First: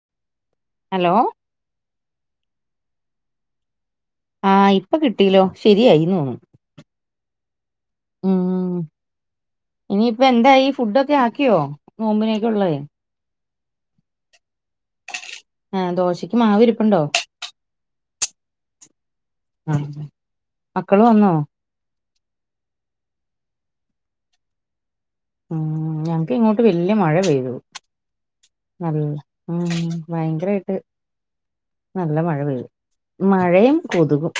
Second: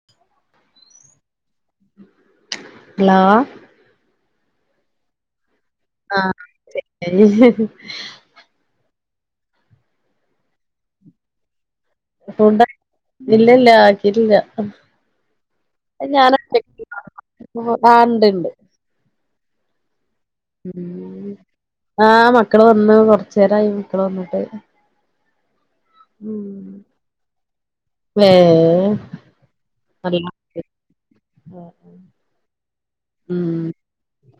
[inaudible] Hello hello ആ ഇപ്പൊ കിട്ടിലോ ശരിയായിന്നോന്നു [inaudible] ഉം ഇനിയിപ്പ എന്തായി ഫുഡൊക്കെ ആക്കിയോ നോമ്പിനേക് ഫുഡ് ഉള്ളത് ഇല്ലല്ല ആക്കിട്ട്ല്ല ആ ദോശയ്ക്ക് മാവിരിപ്പ്ണ്ടോ ആണ്ട്ണ്ട് ആ ആ മക്കള് വന്ന് കൊറച്ചേരായി മക്കള് വന്നിട്ട് ഉം ഞങ്ങക്ക് ഇങ്ങോട്ട് വല്ല്യ മഴ പെയ്തു ഏ നല്ല മ് നല്ല ഭയങ്കരായിട്ട് നല്ല മഴ പെയ്ത് ഉം മഴയും കൊതുകും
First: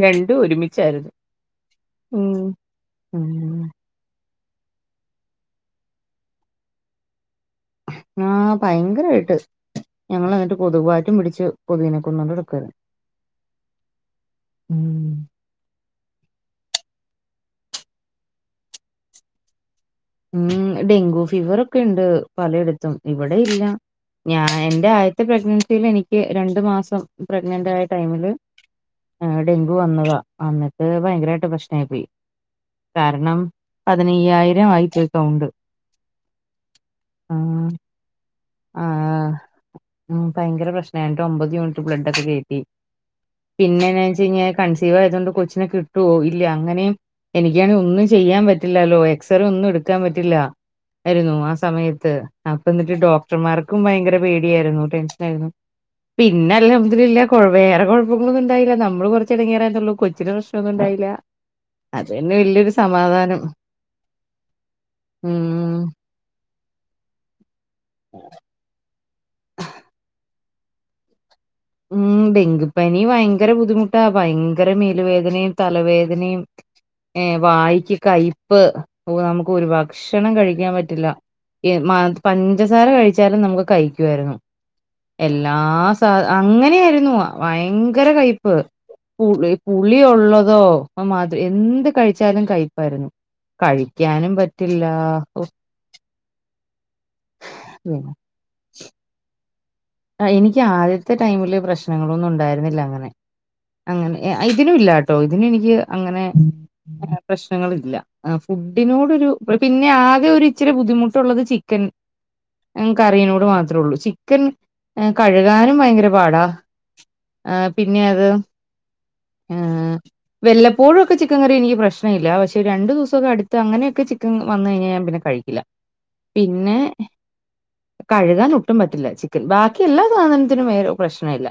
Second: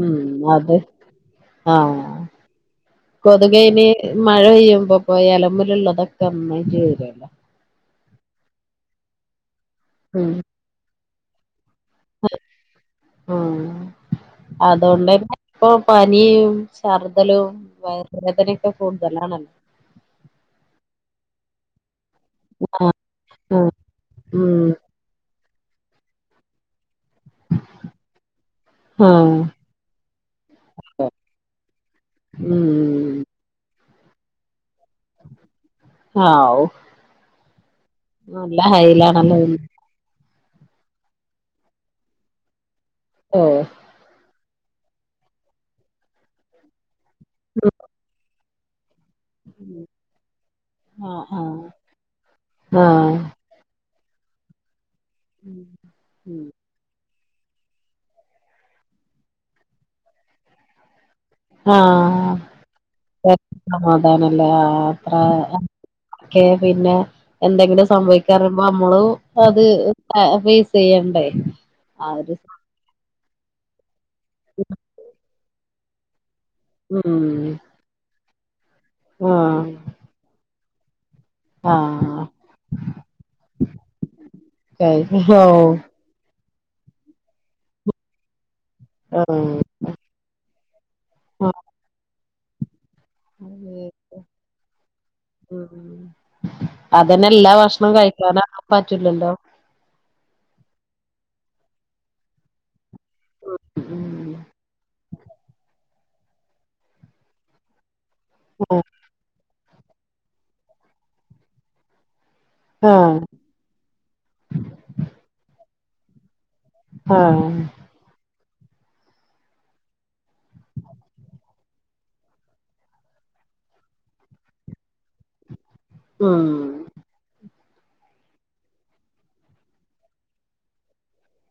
ഉം രണ്ടും അത് ഒരുമിച്ചാരുന്നു ഉം ഉം കൊതുകേനി മഴ പെയ്യുമ്പോപ്പോ ഇലമലള്ളതൊക്കെ ഒന്ന ചെയ്രുല്ലോ ആഹ് ഭയങ്കരായിട്ട് ഞങ്ങളെന്നിട്ട് കൊതുക് ബാറ്റും പിടിച്ചു കൊത്കിനെ ആഹ് ഉം അതോണ്ട് - പ്പൊ പനിയും ശർദലും വയറുവേദനൊക്കെ കൂടുതലാണ് ഉം ഡെങ്കു ഫീവറക്കെണ്ട് ആ പലയിടത്തും ഇവിടെ ഇല്ല ആഹ് ഞാൻ ഉം എന്റെ ആയ- ന്റെ പ്രഗ്നൻസിയിൽ എനിക്ക് രണ്ടു മാസം പ്രഗ്നന്റ് ആയ ടൈമില് ആഹ് ഡെങ്കു വന്നതാ അന്നിട്ട് ഭയങ്കരായിട്ട് പ്രശ്നായി പോയി ഉം കാരണം പതിനയ്യായിരം ആയിപ്പോയ് കൗണ്ട് ആഹ് ല്ല ഹൈലണല്ല ഭയങ്കര പ്രശ്നായിട്ട് ഒമ്പത് യൂണിറ്റ് ബ്ലഡൊക്കെ കയറ്റി ഓ പിന്നെ വെച്ച കഴിഞ്ഞാ കൺസീവ് ആയത് കൊണ്ട് കൊച്ചിനെ കിട്ടുവോ ഇല്ല അങ്ങനെയും എനിക്കാണ് ഒന്നും ചെയ്യാൻ പറ്റില്ലല്ലോ ക്സറ ഒന്നും എടുക്കാൻ ആഹ് പറ്റില്ലരുന്നു ആഹ് ആ സമയത്ത് അപ്പന്നിട്ട് ഡോ ആഹ് ക്ടമാർമാർക്കും ഭയങ്കര പേടിയായിരുന്നു ടെൻഷനായിരുന്നു ഉം പിന്നൽഹംദുലില്ലാ- കുഴ വേറെ കുഴപ്പങ്ങളൊന്നും ഉണ്ടായില്ല നമ്മള് കുറച്ച് ഇടങ്ങിയറന്നള്ളൂ കൊച്ചി പ്രശ്നൊന്നും ഉണ്ടായില്ല അത് തന്നെ വല്യൊരു ആഹ് സമാധാനം. സമാധാനല്ലേ ആ അത്ര- ഉം ക്കെ പിന്നെ എന്തെങ്കിലും സംഭവിക്കാറുമ്പോ നമ്മള് അത് ഫേസ്യ്യണ്ടേ ഉം ഡെങ്കിപ്പനി ഭയങ്കര ബുദ്ധിമുട്ടാ ഭയങ്കര മേല് വേദനയും തലവേദനയും ഏ ഉം വായിക്ക് കയ്പ്പ് നമുക്ക് ഒരു ആഹ് ഭക്ഷണം കഴിക്കാൻ പറ്റില്ല ഏ മ ആഹ് പഞ്ചസാര കഴിച്ചാലും നമുക്ക് കയ്ക്കുആരുന്നു ഓ എല്ലാ സാധ അങ്ങനെയാരുന്നു ഭയങ്കര കയ്പ്പ് പു ആഹ് പുളി ഉള്ളതോ പ്പമദ് എന്ത് കഴിച്ചാലും കയ്പ്പായിരുന്നു കഴിക്കാനും പറ്റില്ല അതന്നെ എല്ലാ ഭക്ഷണം കഴിക്കാന പറ്റൂല്ലല്ലോ എനിക്ക് ആദ്യത്തെ ടൈമില് പ്രശ്നങ്ങളൊന്നും ഉണ്ടായിരുന്നില്ല അങ്ങനെ അങ്ങനെ ആഹ് ഇതിനും ഇല്ലട്ടോ ഇതിനെനിക്ക് അങ്ങനെ പ്രശ്നങ്ങളില്ല ആഹ് ഫുഡിനോടൊരു പിന്നെ ആകെ ഒരു ഇച്ചിരി ബുദ്ധിമുട്ടുള്ളത് ചി- ക്കൻ ആഹ് കറീനോട് മാത്രമേ ഉള്ളൂ ചിക്കൻ- കഴുകാനും ഭയങ്കര പാടാ ആ പിന്നെ അത് [inaudible] വല്ലപ്പോഴൊക്കെ ചിക്കൻ കറി എനിക്ക്ശ്നമില്ല പക്ഷ ഒരു രണ്ട് ദിവസൊക്കെടുത്ത് അങ്ങനെയൊക്കെ ചിക്കൻ വന്ന് കഴിഞ്ഞാൽഞാൻ പിന്നെകഴിക്ക് ക്കില്ല ഉം പിന്നെ കഴുകാൻ ഒട്ടും പറ്റില്ല ചിക്കൻ ബാക്കി എല്ലാ സാധനത്തിനും പ്രശ്ന ഇല്ല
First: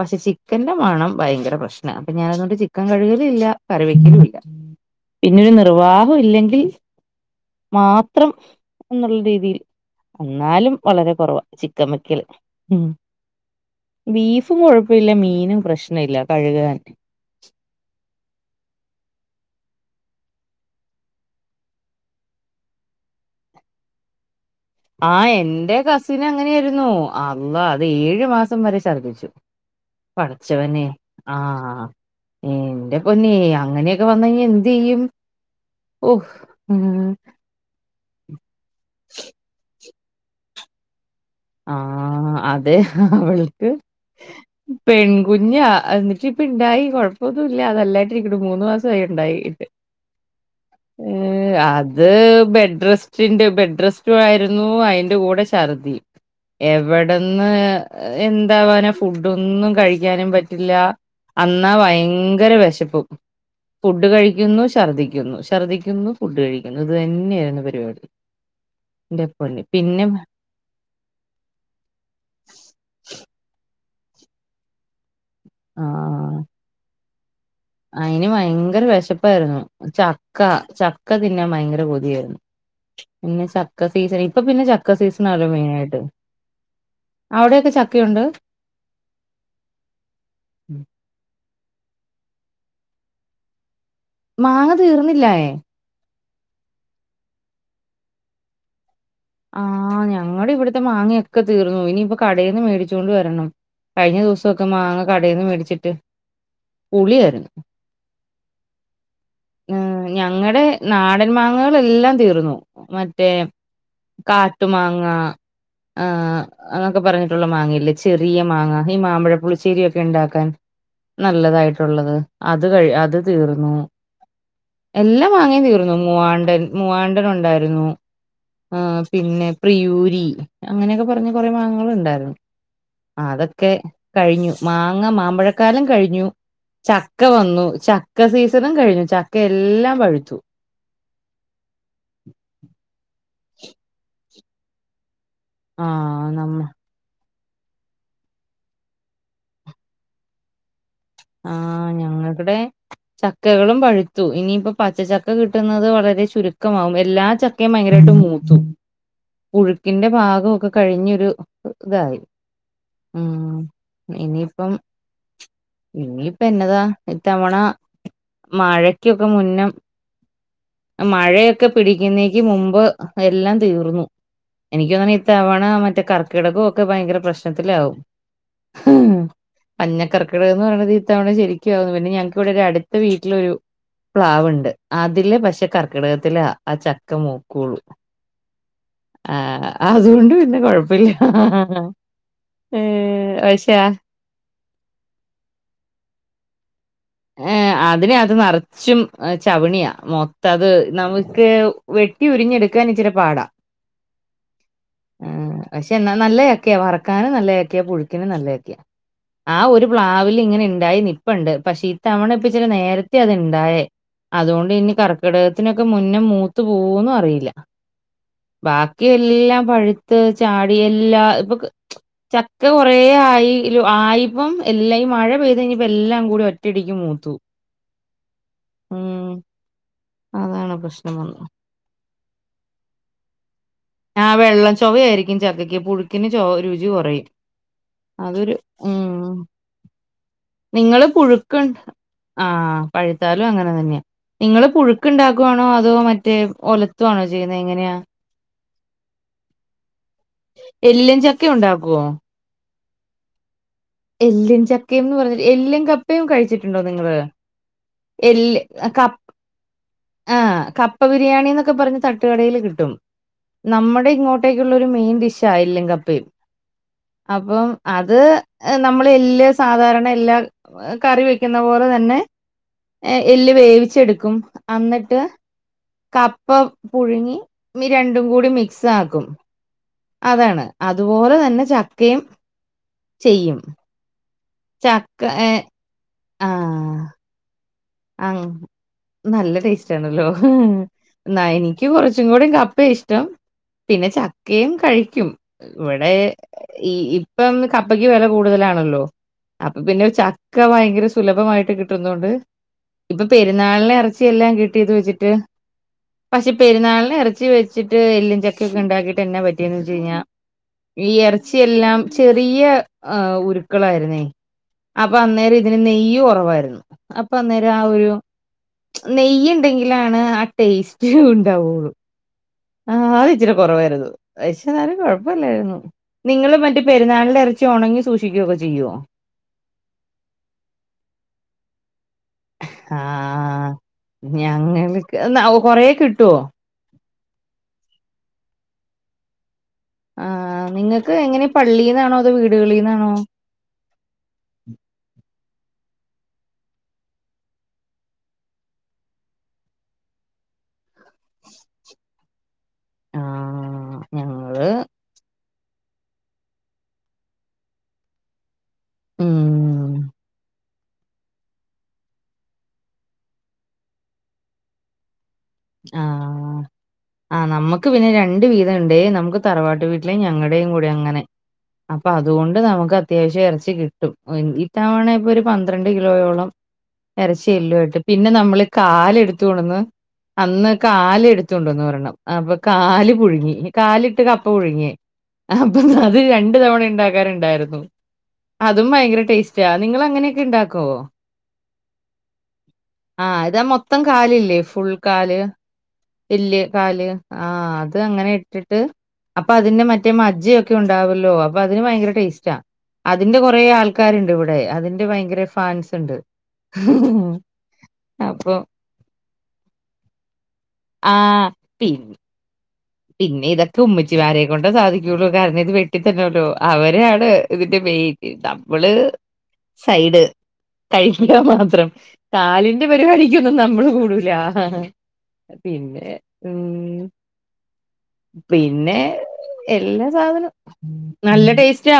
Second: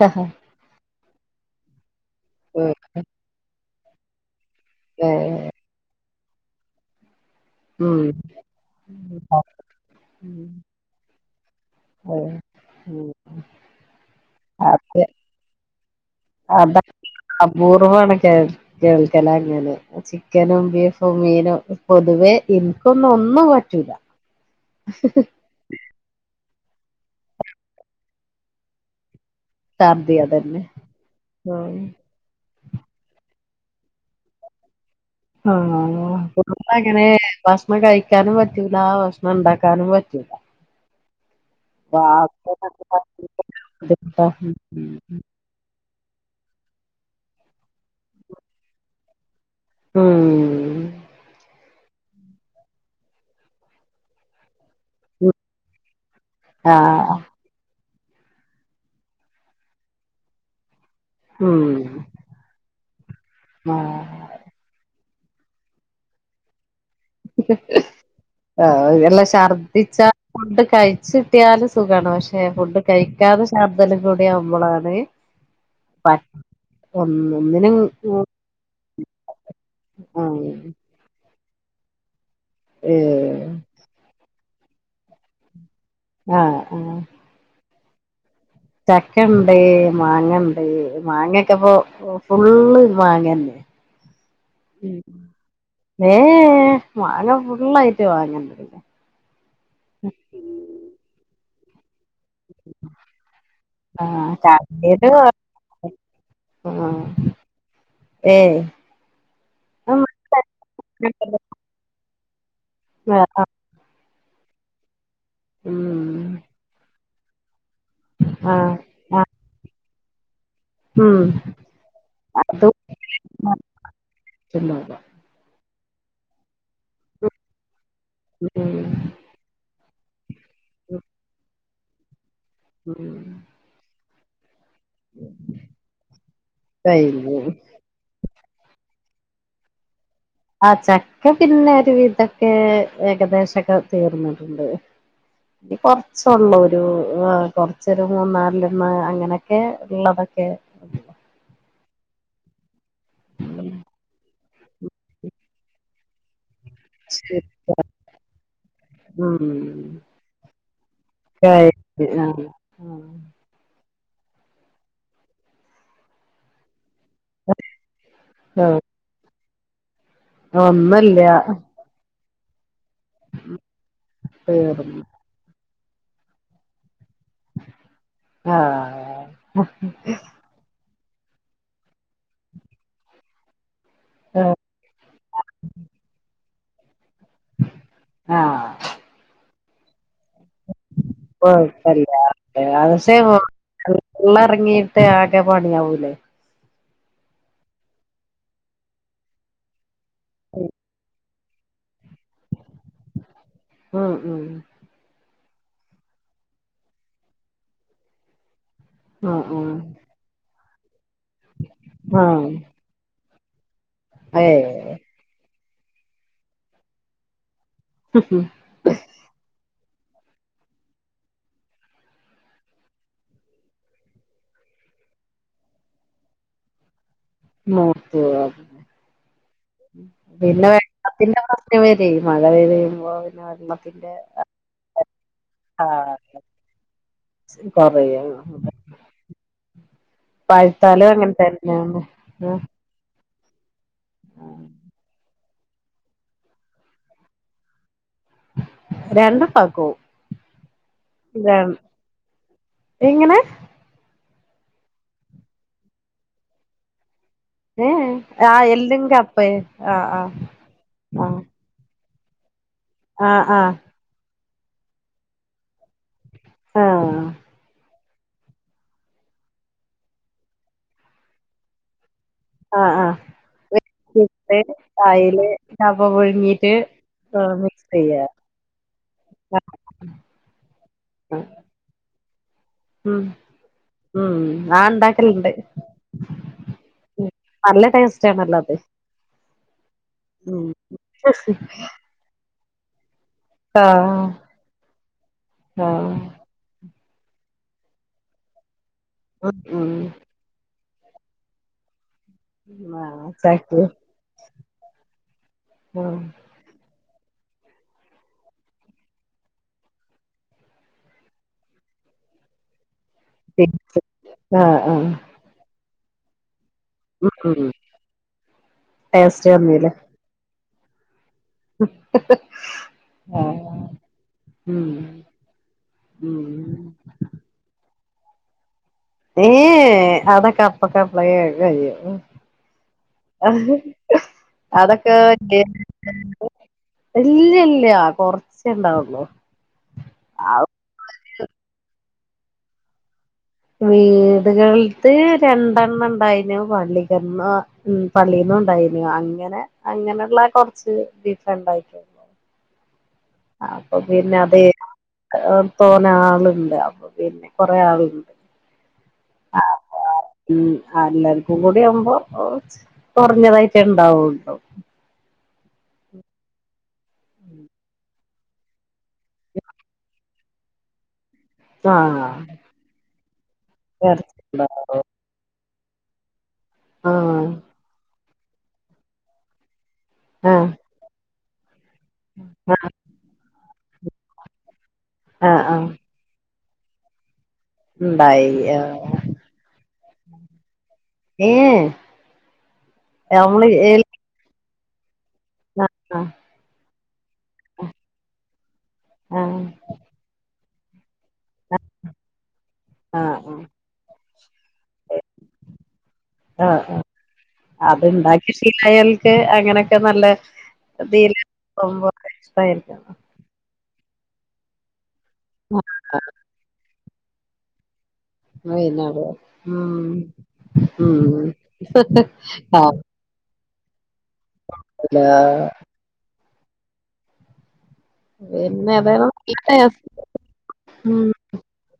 പക്ഷെ ചിക്കന്റെ മണം ഭയങ്കര പ്രശ്ന- അപ്പൊ ഞാനോട്ട്ചിക്കൻ കഴുകലല്ല കറിവെക്കലുല്ല പിന്നെ ഒരു - നിർവാഹം ഇല്ലെങ്കിൽ- മാത്രം എന്നുള്ള രീതിയിൽ എന്നാലും വളരെ കുറവ ചി ക്കൻ വെക്കല് ഉം ബീഫും അതെ അത് കൊഴപ്പില്ല മീനും പ്രശ്നമില്ല കഴ് അത അപൂർവ്വമാണ് കേ കേൾക്കല അങ്ങനത് ചിക്കനും ബീഫും മീനും പൊതുവേ എനിക്കൊന്നും ഒന്നും പറ്റൂല ആഹ് എന്റെ കസിന് അങ്ങനെയായിരുന്നു അള്ളാ അത് ഏഴു മാസം വരെ ശർദിച്ചു ഛർദി അതന്നെ പടച്ചവനെ ആഹ് മ് എന്റെ പൊന്നേ അങ്ങനെയൊക്കെ വന്ന് കഴിഞ്ഞാ എന്ത് ചെയ്യും ആഹ് ഓഹ് [unintelligible] ഉം ങ്ങനെ ഭക്ഷണം കഴിക്കാനും പറ്റൂലാ ഭക്ഷണം ഉണ്ടാക്കാനും പറ്റൂല വാ ആഹ് അതെ അവൾക്ക് പെൺകു കുഞ്ഞാ എന്നിട്ട് ഇപ്പ ഇണ്ടായി കൊഴപ്പമൊന്നും ഇല്ല നല്ലായിട്ട് ഇരിക്കും മൂന്നു മാസമായി ഉണ്ടായിട്ട് ഉം ഏ അത് ബെഡ് റെസ്റ്റ് ഉണ്ട് ബെഡ് റെസ്റ്റ്മായിരുന്നു അതിന് ൻ്റെകൂടെ ഛർദ്ദി- ആഹ് എവിടന്ന് എന്താവാനോ ഫുഡൊന്നും കഴിക്കാനും പറ്റില്ല അന്നാ ഉം ഭയങ്കര വെശപ്പും ആ ഫുഡ് കഴിക്കുന്നു ശർദ്ദിക്കുന്നു ശർദ്ദിക്കുന്നു ഫുഡ് കഴിക്കുന്നു ഇത് തന്നെയായിരുന്നു പരിപാടി എല്ലാം ഇൻ്റെ പൊന്നെ പിന്നെ ഛർദിച്ചാ ഫുഡ് കഴിച്ച് കിട്ടിയാല് സുഖാണ് പക്ഷേ ഫുഡ് കഴിക്കാതെ ശർദലും കൂടി ആവുമ്പളാണ് ആഹ് [unintelligible] ഒന്ന് ഒന്നിന് അയിന് ഭയങ്കര വെശപ്പായിരുന്നു ആ ചക്ക ചക് ചക്ക തിന്നാൻ ഭയങ്കര കൊതിയായിരുന്നു ഏ പിന്നെ ചക്ക് ചക്ക സീസൺ ഇപ്പൊ പിന്നെ ചക്ക സീസണ ആല്ലോ മെയിനായിട്ട് ആഹ് ആഹ് അവിടെയൊക്കെ ചക്കയൊണ്ട് ചക്കയൊണ്ട് മാങ്ങണ്ട് മാങ്ങ ഒക്കെപ്പൊ ഫുള്ള് മാങ്ങന്നെയാ [inaudible] മാങ്ങ തീർന്നില്ലായെ ഏഹ് മാങ്ങ ഫുള്ളായിട്ട് മാങ്ങേന്നെയല്ലേ ആഹ് ഞങ്ങടെ ഇവിടുത്തെ മാങ്ങയൊക്കെ തീർന്നു ഇനിപ്പോ കടേന്ന് മേടിച്ചോണ്ട് വരണം ആ കഴിഞ്ഞ ദിവസൊക്കെ മാങ്ങ കടേന്ന് മേടിച്ചിട്ട് ആഹ് പുളിയായിരുന്നു ഏഹ് ആഹ് ഞങ്ങടെ നാടൻ മാങ്ങകളെല്ലാം തീർന്നു ആ മറ്റേ കാട്ടു മാങ്ങാ ഉം ആഹ് അന്നൊക്കെ പറഞ്ഞിട്ടുള്ള മാങ്ങല്ലേ ചെറിയ ആ മാങ്ങ ഈ ആ മാമ്പഴ പുളിശേരിയൊക്കെ ഇണ്ടാക്കാൻ ഉം നല്ലതായിട്ടുള്ളത് അത് അതും കഴി അത് തീർന്നു മറച്ചുള്ളത്. എല്ലാ മാങ്ങേ തീർന്നു മൂവാണ്ടൻ മൂവാണ്ടൻ ഒണ്ടായിരുന്നു ഉം ആഹ് പിന്നെ പ്രിയൂരി അങ്ങനെയൊക്കെ പറഞ്ഞ് കൊറെ മാങ്ങകൾ ഇണ്ടായിരുന്നു ഉം ആഹ് അതൊക് ക്കെ കഴിഞ്ഞു മാങ്ങ മാമ്പഴക്കാലം കഴിഞ്ഞു ചക്ക കഴിഞ്ഞു വന്നു ചക്ക് ചക്ക സീസണും കഴിഞ്ഞു ചക്ക എല്ലാം പഴുത്തു ആഹ് ചക്ക പിന്നെ ഒരു വിധം ഒക്കെ ഏകദേശൊക്കെ തീർന്നിട്ടുണ്ട് ഇനി ആഹ് കൊറോച്ചൊള്ളു നമ്മ ഒരു ആഹ് കൊറ് ച്ചൊരു മൂന്നാലെണ്ണം അങ്ങനെയൊക്കെ ഇള്ളതൊക്കെ ആഹ് ഞങ്ങളെടേം ചക്കകളും പഴുത്തു ഇനിയിപ്പം പച്ച ചക്ക കിട്ടുന്നത് വളരെ ചുരുക്കമാവും എല്ലാ ചക്കയും ഭയങ്കരായിട്ട് മൂത്തു ഉം പുഴുക്കിന്റെ പാകൊക്കെ കഴിഞ്ഞൊരു ഇതായി കഴിഞ്ഞ് ഉം ഇനിയിപ്പം ഇനിയിപ്പ എന്നതാ ഇത്തവണ ആ ആ മഴക്കൊക്കെ മുന്നെ ഒന്നുല്ല മഴയൊക്കെ പിടിക്കുന്നേക്ക് മുമ്പ് എല്ലാം തീർന്നു എനിക്ക്‌ തീർന്ന് തോന്നണ് ഈ തവണ മറ്റേ കർക്കിടകവും ഒക്കെ ഭയങ്കര പ്രശ് നത്തിലാവും ആ പഞ്ഞ കർക്ക ക്കടമെന്നു പറയണത് ഇത്തവണ ശരിക്കും ആന്നു പിന്നെ ഞങ്ങക്കിവിടെ ഒരു അടുത്ത വീട്ടിലൊരു ആ പ്ലാവുണ്ട് അതില് പക്ഷെ കർക്കിടകത്തിലയ ആ ചക്ക മൂക്കുള്ളു ആ ആഹ് അതുകൊണ്ട് പിന്നെ കൊഴപ്പല്ല പ്പ കൊഴപ്പല്ലാ അതെ ഷെ പക്ഷെ ആ വെള്ളം എറങ്ങിയിട്ട് ആകെ പണിയാവൂലേ ഏഹ് അതിന് അത് നറച്ചും ചവണിയാ മൊത്തത് നമ്മക്ക് ക്ക്‌ വെട്ടി ഉരിഞ്ഞെടുക്കാൻ ഇച്ചിരി പാടാ ഉം ഉം ആഹ് പക്ഷെ എന്നാ നല്ല ചക്കയാ വറക്കാനും നല്ല ചക്കയാ പുഴുക്കിനും നല്ല ചക്കയാ ആഹ് ആ ഒരു പ്ലാവില് ഇങ്ങനെ ഇണ്ടായി നിപ്പുണ്ട് പക്ഷേ ആഹ് ഇത്തവണ ആഹ് ഇപ്പച്ചിരെ നേരത്തെ അത്ണ്ടായേ അതുകൊണ്ട് ഇനി ഏഹ് കർക്ക് ക്കിടകത്തിനൊക്കെ മുന്നേ മൂത്ത് പോവോന്നും അറിയില്ല ഹ് ഹ് ബാക്കി എല്ലാം പഴുത്ത് ചാടി, എല്ലാം ഇപ്പൊക്ക് ചക്ക കൊറേ ആയി ൽ ആയിപ്പം എല്ലെയ് മഴ പെയ്തഴിഞ്ഞപ്പം എല്ലാം കൂടി ഒറ്റ് റ്റിടിയ്ക്ക് മൂത്തു. മൂത്തൂ [unintelligible] ഉം പിന്നെ [unintelligible] അതാണ് [unintelligible] പ്രശ്നം വന്ന് മഴയൊക്കെ പെയ്യുമ്പോ പിന്നെ [unintelligible] ആ വെള്ളച്ചൊവയായിരിക്കും ചക്കയ്ക്ക്. പുഴുക്കിന് ആഹ് ചുവ രുചി കൊറയും. കൊറയും അതൊര് നിങ്ങള് പഴുത്താലും അങ്ങനെ പുഴുക്ക്ണ്ട തന്നെയാണ് ആഹ് പഴുത്താലും അങ്ങനെ തന്ന്യാ. നിങ്ങള് പുഴുക്ക്‌ണ്ടാക്കുവാണോ അതോ മറ്റേ ഒലത്തുവാണോ ചെയ്യുന്നേ എങ്ങനെയാ? രണ്ടു പാക്കോ [unintelligible] എല്ലിൻ ചക്കയുണ്ടാക്കോ? എങ്ങനെ? എല്ലും ചക്കയുംന്ന് പറഞ്ഞ് എല്ലും കപ്പയും കഴിച്ചിട്ടുണ്ടോ നിങ്ങള്? ഏഹ് ഏഹ് എല്ല് ആഹ് എല്ലും കപ്പയും ആഹ് ആഹ്. പ്പ ബിരിയാണി ന്നൊക്കെ പറഞ്ഞ് തട്ടുകടയില് കിട്ടും. ആഹ് ആഹ് നമ്മടെ ഇങ്ങോ ട്ടേയ്ക്കുള്ളൊരു മെയിൻ ഡിഷാ എല്ലും കപ്പയും. ആഹ് അപ്പം അത് നമ്മള് എല്ല് സാധാരണ എല്ലാ കറി വെയ്ക്കുന്ന പോലെ തന്നെ ആഹ് ആഹ് ആഹ് ഏഹ്, എല്ല് വേവിച്ചെട്ക്കും. വെച്ചിട്ട് അന്നിട്ട് അയില് കപ്പ പുഴുങ്ങീട്ട് പുഴുങ്ങി മിക്സ് ചെയ്യ ഞ്ഞിരണ്ടും കൂടിം മിക്സാക്കും. അതാണ് അത്പോലെ തന്നെ ചക്കയും ഉം, ചെയ്യും ഉം. ആഹ് ചക്ക ഉണ്ടാക്കലുണ്ട് ഏഹ് ആഹ്. [unintelligible] ആം, ആണല്ലോ അത് നല്ല ടേസ്റ്റാണല്ലോ, ഉം ന്നാ എനിയ്ക്ക് കൊറച്ച് ച്ചും കൂടി കപ്പ്യാ ഇഷ്ടം. പിന്നെ ആഹ് ചക്കയും കഴിയ്ക്കും. വടെ ആഹ് ഈ ഇപ്പം കപ്പയ്ക്ക് വെല കൂട്തലാണല്ലോ അപ്പൊ ഉം പിന്നെ ച ക്ക വയങ്കര സുലഭമായിട്ട് കിട്ടുന്നോണ്ട് ഇപ്പം ആഹ് ചാക്ക് പെര്ന്നാൾന് എർച്ചിയെല്ലാം കിട്ടിയത് വെച്ചിട്ട് ആഹ് പഷേ പെരുന്നാൾന് എറച്ചി വെച്ചിട്ട് എല്ലും ചക്കൊക്കെ ണ്ടാക്കീട്ട് എന്നാ പറ്റിയെന്ന് വെച്ച് കയ്ഞ്ഞാ ഈ എറച്ചിയെല്ലാം ചെറിയ ആഹ്, ഉരുക്കളായിര്ന്നേ ആഹ് ആഹ് അപ്പം അന്നേരം ഇതിന് നെയ്യ് കൊറവായിര്ന്ന്. പ്പ ഉം ഉം അന്നേരം ആ ഒരു ടേസ്റ്റ് വന്നീല്ലേ നെയ്യ്ണ്ടെങ്കിലാണ് ആ ടേയ്സ്റ്റ് ഉണ്ടാവുള്ളൂ. ഹ് ഹ്. ആഹ്, അയ്ച്ചിരി കുറവായിരുന്നു. ഉം [unintelligible] [unintelligible] കൊഴ അപ്പല്ലായിര്ന്നു. ഉം നിങ്ങള് മറ്റെ പെര്ന്നാൾന്റെ എർച്ചി ഉണങ്ങി സൂക്ഷിക്കൊക്കെ ചെയ്യോ? ഏയ് ഏ അതൊക്കപ്പക്കപ്പളെ [unintelligible] കഴിയും. അഹ് ആഹ് ഹ, അതൊക്കെ ഞങ്ങൾക്ക് കൊറേ കിട്ടുവോ [unintelligible] ഇല്ല്യല്ല്യാ. കൊറച്ചെണ്ടാവ്ള്ളു. ആഹ്, നിങ്ങക്ക് എങ്ങനെ പള്ളീന്നാണോ അതോ വീടുകളീന്നാണോ? വീട്കൾത് രണ്ടെണ്ണംണ്ടായിനു പള്ളികന്നാ ഉം, പള്ളീന്നൂണ്ടായിന്നു അങ്ങനെ അങ്ങനെള്ള കൊർച്ച് ബീഫണ്ടായി [unintelligible] അപ്പൊ ആഹ് പിന്നെ അതേ ഞങ്ങള് ഏ തോന ആള്ണ്ട്. അപ്പൊ പിന്നെ കൊറേ ആള്ണ്ട്. ആഹ് ഉം. [unintelligible] ഉം. ആല്ലാര്ക്കും കൂട്യാവുമ്പോ ഓച്ച് കൊർഞ്ഞതായിട്ടെ ണ്ടാവൊള്ളൂ. ഉം. ആഹ്. ആ നമ്മക്ക് പിന്നെ രണ്ട് വീതണ്ട്. നമുക്ക് തറവാട്ട് വീട്ടിലേം ഞങ്ങടേയും കൂടി അങ്ങനെ. അപ്പ ആഹ് അതുകൊണ്ട് നമുക്ക് അത്യാവശ്യറച്ചി കിട്ടും. ഉം ഇറച്ചിണ്ടാ ഇത്തവണപ്പൊരു പന്ത്രണ്ട് കിലോയോളം എറച്ചി ആഹ് എല്ലു ആയ്ട്ട് പിന്നെ നമ്മള് കാല്ട്ത്ത് കൊണ്ട്ന്ന് ആഹ് അന്ന് കാല്ട്ത്തൊണ്ടൊന്ന് ഒരണ്ണം. അപ്പൊ ആഹ് കാല് പുഴുങ്ങി, കാലിട്ട് കപ്പ പുഴുങ്ങി. ആഹ് അപ്പൊ ആഹ് അത് രണ്ട് തവണ ഇണ്ടാക്കാന്ണ്ടായിര്ന്നു. ഉണ്ടായി അതും ഏഹ് വയങ്കര ടേയ്സ്റ്റാ നിങ്ങളങ്ങനെക്കെ ണ്ടാക്കോ? ഏഹ് ആഹ് ഇത നമ്മള് മൊത്തം കാലില്ലേ ഫുൾ കാല് ആഹ് ആഹ് എല്ല് കാല് ആഹ് അത് അങ്ങനെ ഇട്ടിട്ട് അപ്പൊ ആഹ് അതിന്റെ മറ്റേ മജ്ജിയ ക്കെ ണ്ടാവോല്ലോ അതിന് വയങ്കര ടേസ്റ്റ അതിന്റെ ആഹ് കുറെ ആഹ് ആൾക്കാര് ണ്ട് ഇവടെ അതിന്റെ വയങ്ക ഫാൻസ് ണ്ട് ആഹ് ആഹ് അത്ണ്ടാക്കി ശീലായാൽക്കെ അങ്ങനെക്കെ നല്ലേ തീല് ആഹ് പി വമ്പ നഷ്ടായിരിക്കും പിന്നെ ഇതൊക്കെ ഉമ്മിച്ചി മാരെക്കൊണ്ട സധിക്കൊള്ളൂ കാരണം ഇത് വെട്ടി തെരണല്ലോ അവരാണ് ഇതിന്റെ മെയിൻ നമ്മള് പിന്നത് ഉം സൈഡ് ഉം കഴികമാത്രം കാലിന്റെ പരിപാടി ക്കൊന്നും നമ്മള് കൂടൂല അല്ല പിന്നെ ഉം പിന്നെ അതാണ് നല്ല ടേസ്റ്റ് എല്ലാ ഉം സാധനം നല്ല ടേസ്റ്റാ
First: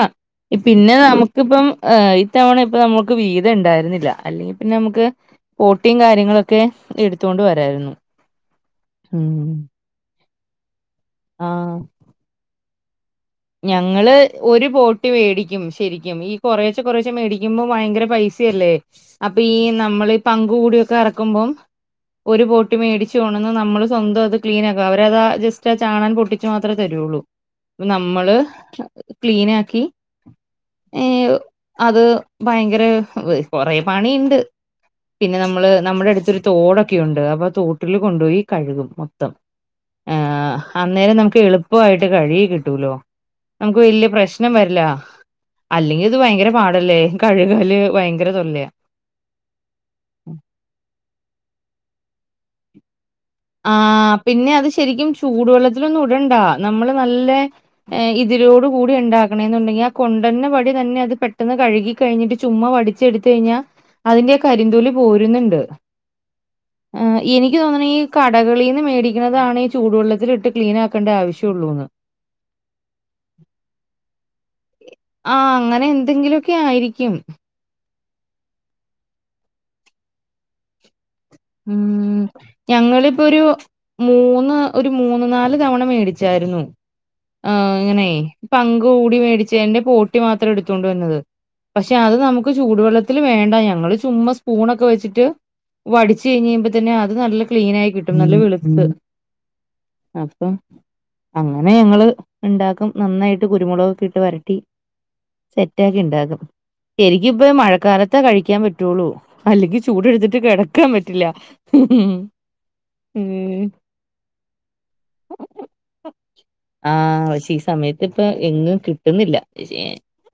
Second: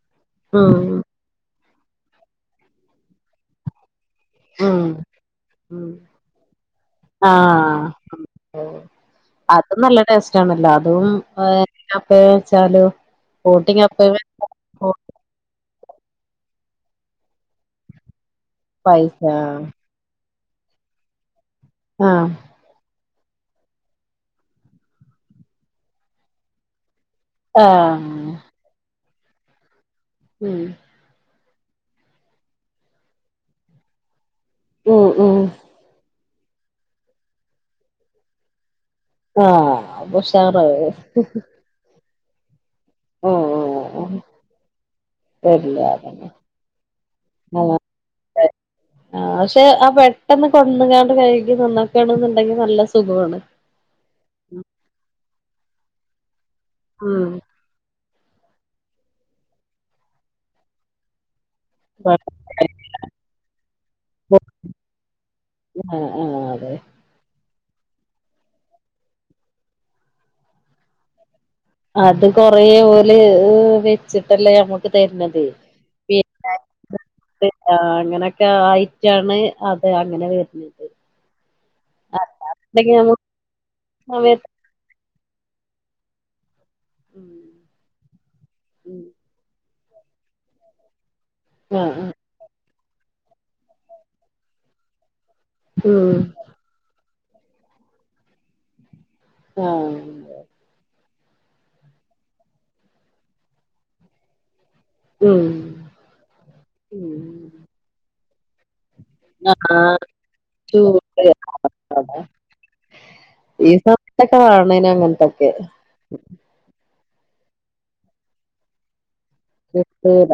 ഉം പിന്നെ നമു ഇക്ക് പ്പം ഇത്തവണ ഇപ്പ നമ്മക്ക് വീതം ണ്ടായിര്ന്നില്ല അല്ലെങ്കി പിന്നെ ഉം നമുക്ക് ഉം പോട്ടിം കാര്യങ്ങളൊക്കെ എടുത്തൊണ്ട് ആഹ് വരായിരുന്നു ഉം അതും നല്ല ടേസ്റ്റ് ആണല്ലോ അതുംപ്പ ആഹ് പ്പാ വെച്ചാല് ബോട്ടി കപ്പ ഞങ്ങള് ഒരു പോട്ടി മേടിക്കും ശരിക്കും ഈ കൊറേച്ച കുറേശ മേടിക്കുമ്പ ഭയങ്കര പൈസ യല്ലേ പൈസ അപ്പ ഈ നമ്മൾ പങ്ക് കൂടി ഒക്കെ ഇറക്കുമ്പ ആഹ് ഒട്ട് മേടിച്ചു കൊണന്ന് നമ്മള് സ്വന്തം അത് ക്ലീൻ ആക്കും അവരത് ജസ്റ്റ് ആ ചാണൻ പൊട്ടിച്ചു മാത്രേ തരുള്ളൂ ആഹ് മ്മള് ക്ലീനാക്കി ഉം ഏഹ് അത് ഭയങ്കര കൊറെ പണിണ്ട് ഉം പിന്നെ ഉം നമ്മള് നമ്മുടെ അടുത്തരു തോടൊക്കെയുണ്ട് അപ്പൊ തോട്ടിൽ കൊണ്ടോയി കഴുകും ആഹ് അപ്പൊ ആഹ് ഉഷാറായി അന്നേരം നമക്ക് എളുപ്പവായിട്ട് കഴുകി കിട്ടൂലോ നമുക്ക് വല്യ ഉം പ്രശ്നം വരില്ല വരില്ല അല്ലെങ്കിത് അതന്നെ ഭയങ്കര പാടല്ലേ കഴുകല് ഭയങ്കര തൊല്ലയാ ആ പക്ഷെ ആ പെട്ടെന്ന് കൊണ്ടന്ന്ക്കാണ്ട് കഴുകി തിന്നക്കാണ്ന്നുണ്ടെങ്കി നല്ല സുഖാണ് ആ പിന്നെ അത് ശരിക്കും ചൂടുവെള്ളത്തിലൊന്നും ഇടണ്ട നമ്മള് ഉം നല്ല ഏ ഇതിലോടു കൂടി ഉണ്ടാക്കണെന്നുണ്ടെങ്കി ആ കൊണ്ടന്ന പടി തന്നെ അത് പെട്ടെന്ന് കഴുകി കഴിഞ്ഞിട്ട് ചുമ്മ വടിച്ചെടുത്ത് കഴിഞ്ഞാ അതിന്റെ കരിന്തൊലി പോരുന്നുണ്ട് ആ ആ അതെ ആ എനിക്ക് തോന്നുന്നു ഈ കടകളിന്ന് മേടിക്കുന്നതാണ് ഈ ചൂടുവെള്ളത്തിൽ ഇട്ട് ക്ലീൻ ആക്കേണ്ട ആവശ്യള്ളൂന്ന് അത് കൊറേ ഓല് വെ ച്ചിട്ടല്ലേ നമുക്ക് തരുന്നത് ആഹ് അങ്ങനെ എന്തെങ്കിലുമൊക്കെ ആയിരിക്കും പിന്നെ ആ അങ്ങനെയൊക്കെ ആയിട്ടാണ് അത് അങ്ങനെ വരുന്നത് ഉം അല്ലെങ്കി നമുക്ക് ഞങ്ങളിപ്പോരു സമയത്ത് മൂന്ന് ഒരു മൂന്ന് നാല് തവണ മേടിച്ചായിരുന്നു ഉം ആ ഇങ്ങനെ പങ്ക് ഉം കൂടി മേടിച്ചേന്റെ പോട്ടി മാത്രം എടുത്തൊണ്ട് വന്നത് ആ പക്ഷെ ആ അത് നമുക്ക് ചൂടുവെള്ളത്തിൽ വേണ്ട ഞങ്ങള് ചുമ്മ സ്പൂണ്ടൊക്കെ വെച്ചിട്ട് വടി ഉം പ്പതന്നെ അത് നല്ല ക്ലീനായി കിട്ടും നല്ല വളുപ്പ് ആ അപ്പൊ അങ്ങനെ ഞങ്ങള്ണ്ടാക്കും നന്നായിട്ട് കുരുമുളകൊക്കെ ഇട്ട് വരട്ടി ഉം സെറ്റാക്കിണ്ടാകും ശരിക്കുപ്പോ ഉം മഴക്കാലത്താ കഴിക്കാൻ പ ച്ചൊള്ളൂ ആ അല്ലെങ്കി ചൂട് എടുത്തിട്ട് കിടക്കാൻ ചൂട് പറ്റില്ല ഉം ഈ സമയത്തൊക്കെ കാണാ അയിന് അങ്ങനത്തൊക്കെ ആ പക്ഷെ ഈ സമയത്ത് ഇപ്പ എങ്ങും കിട്ടുന്നില്ല [unintelligible]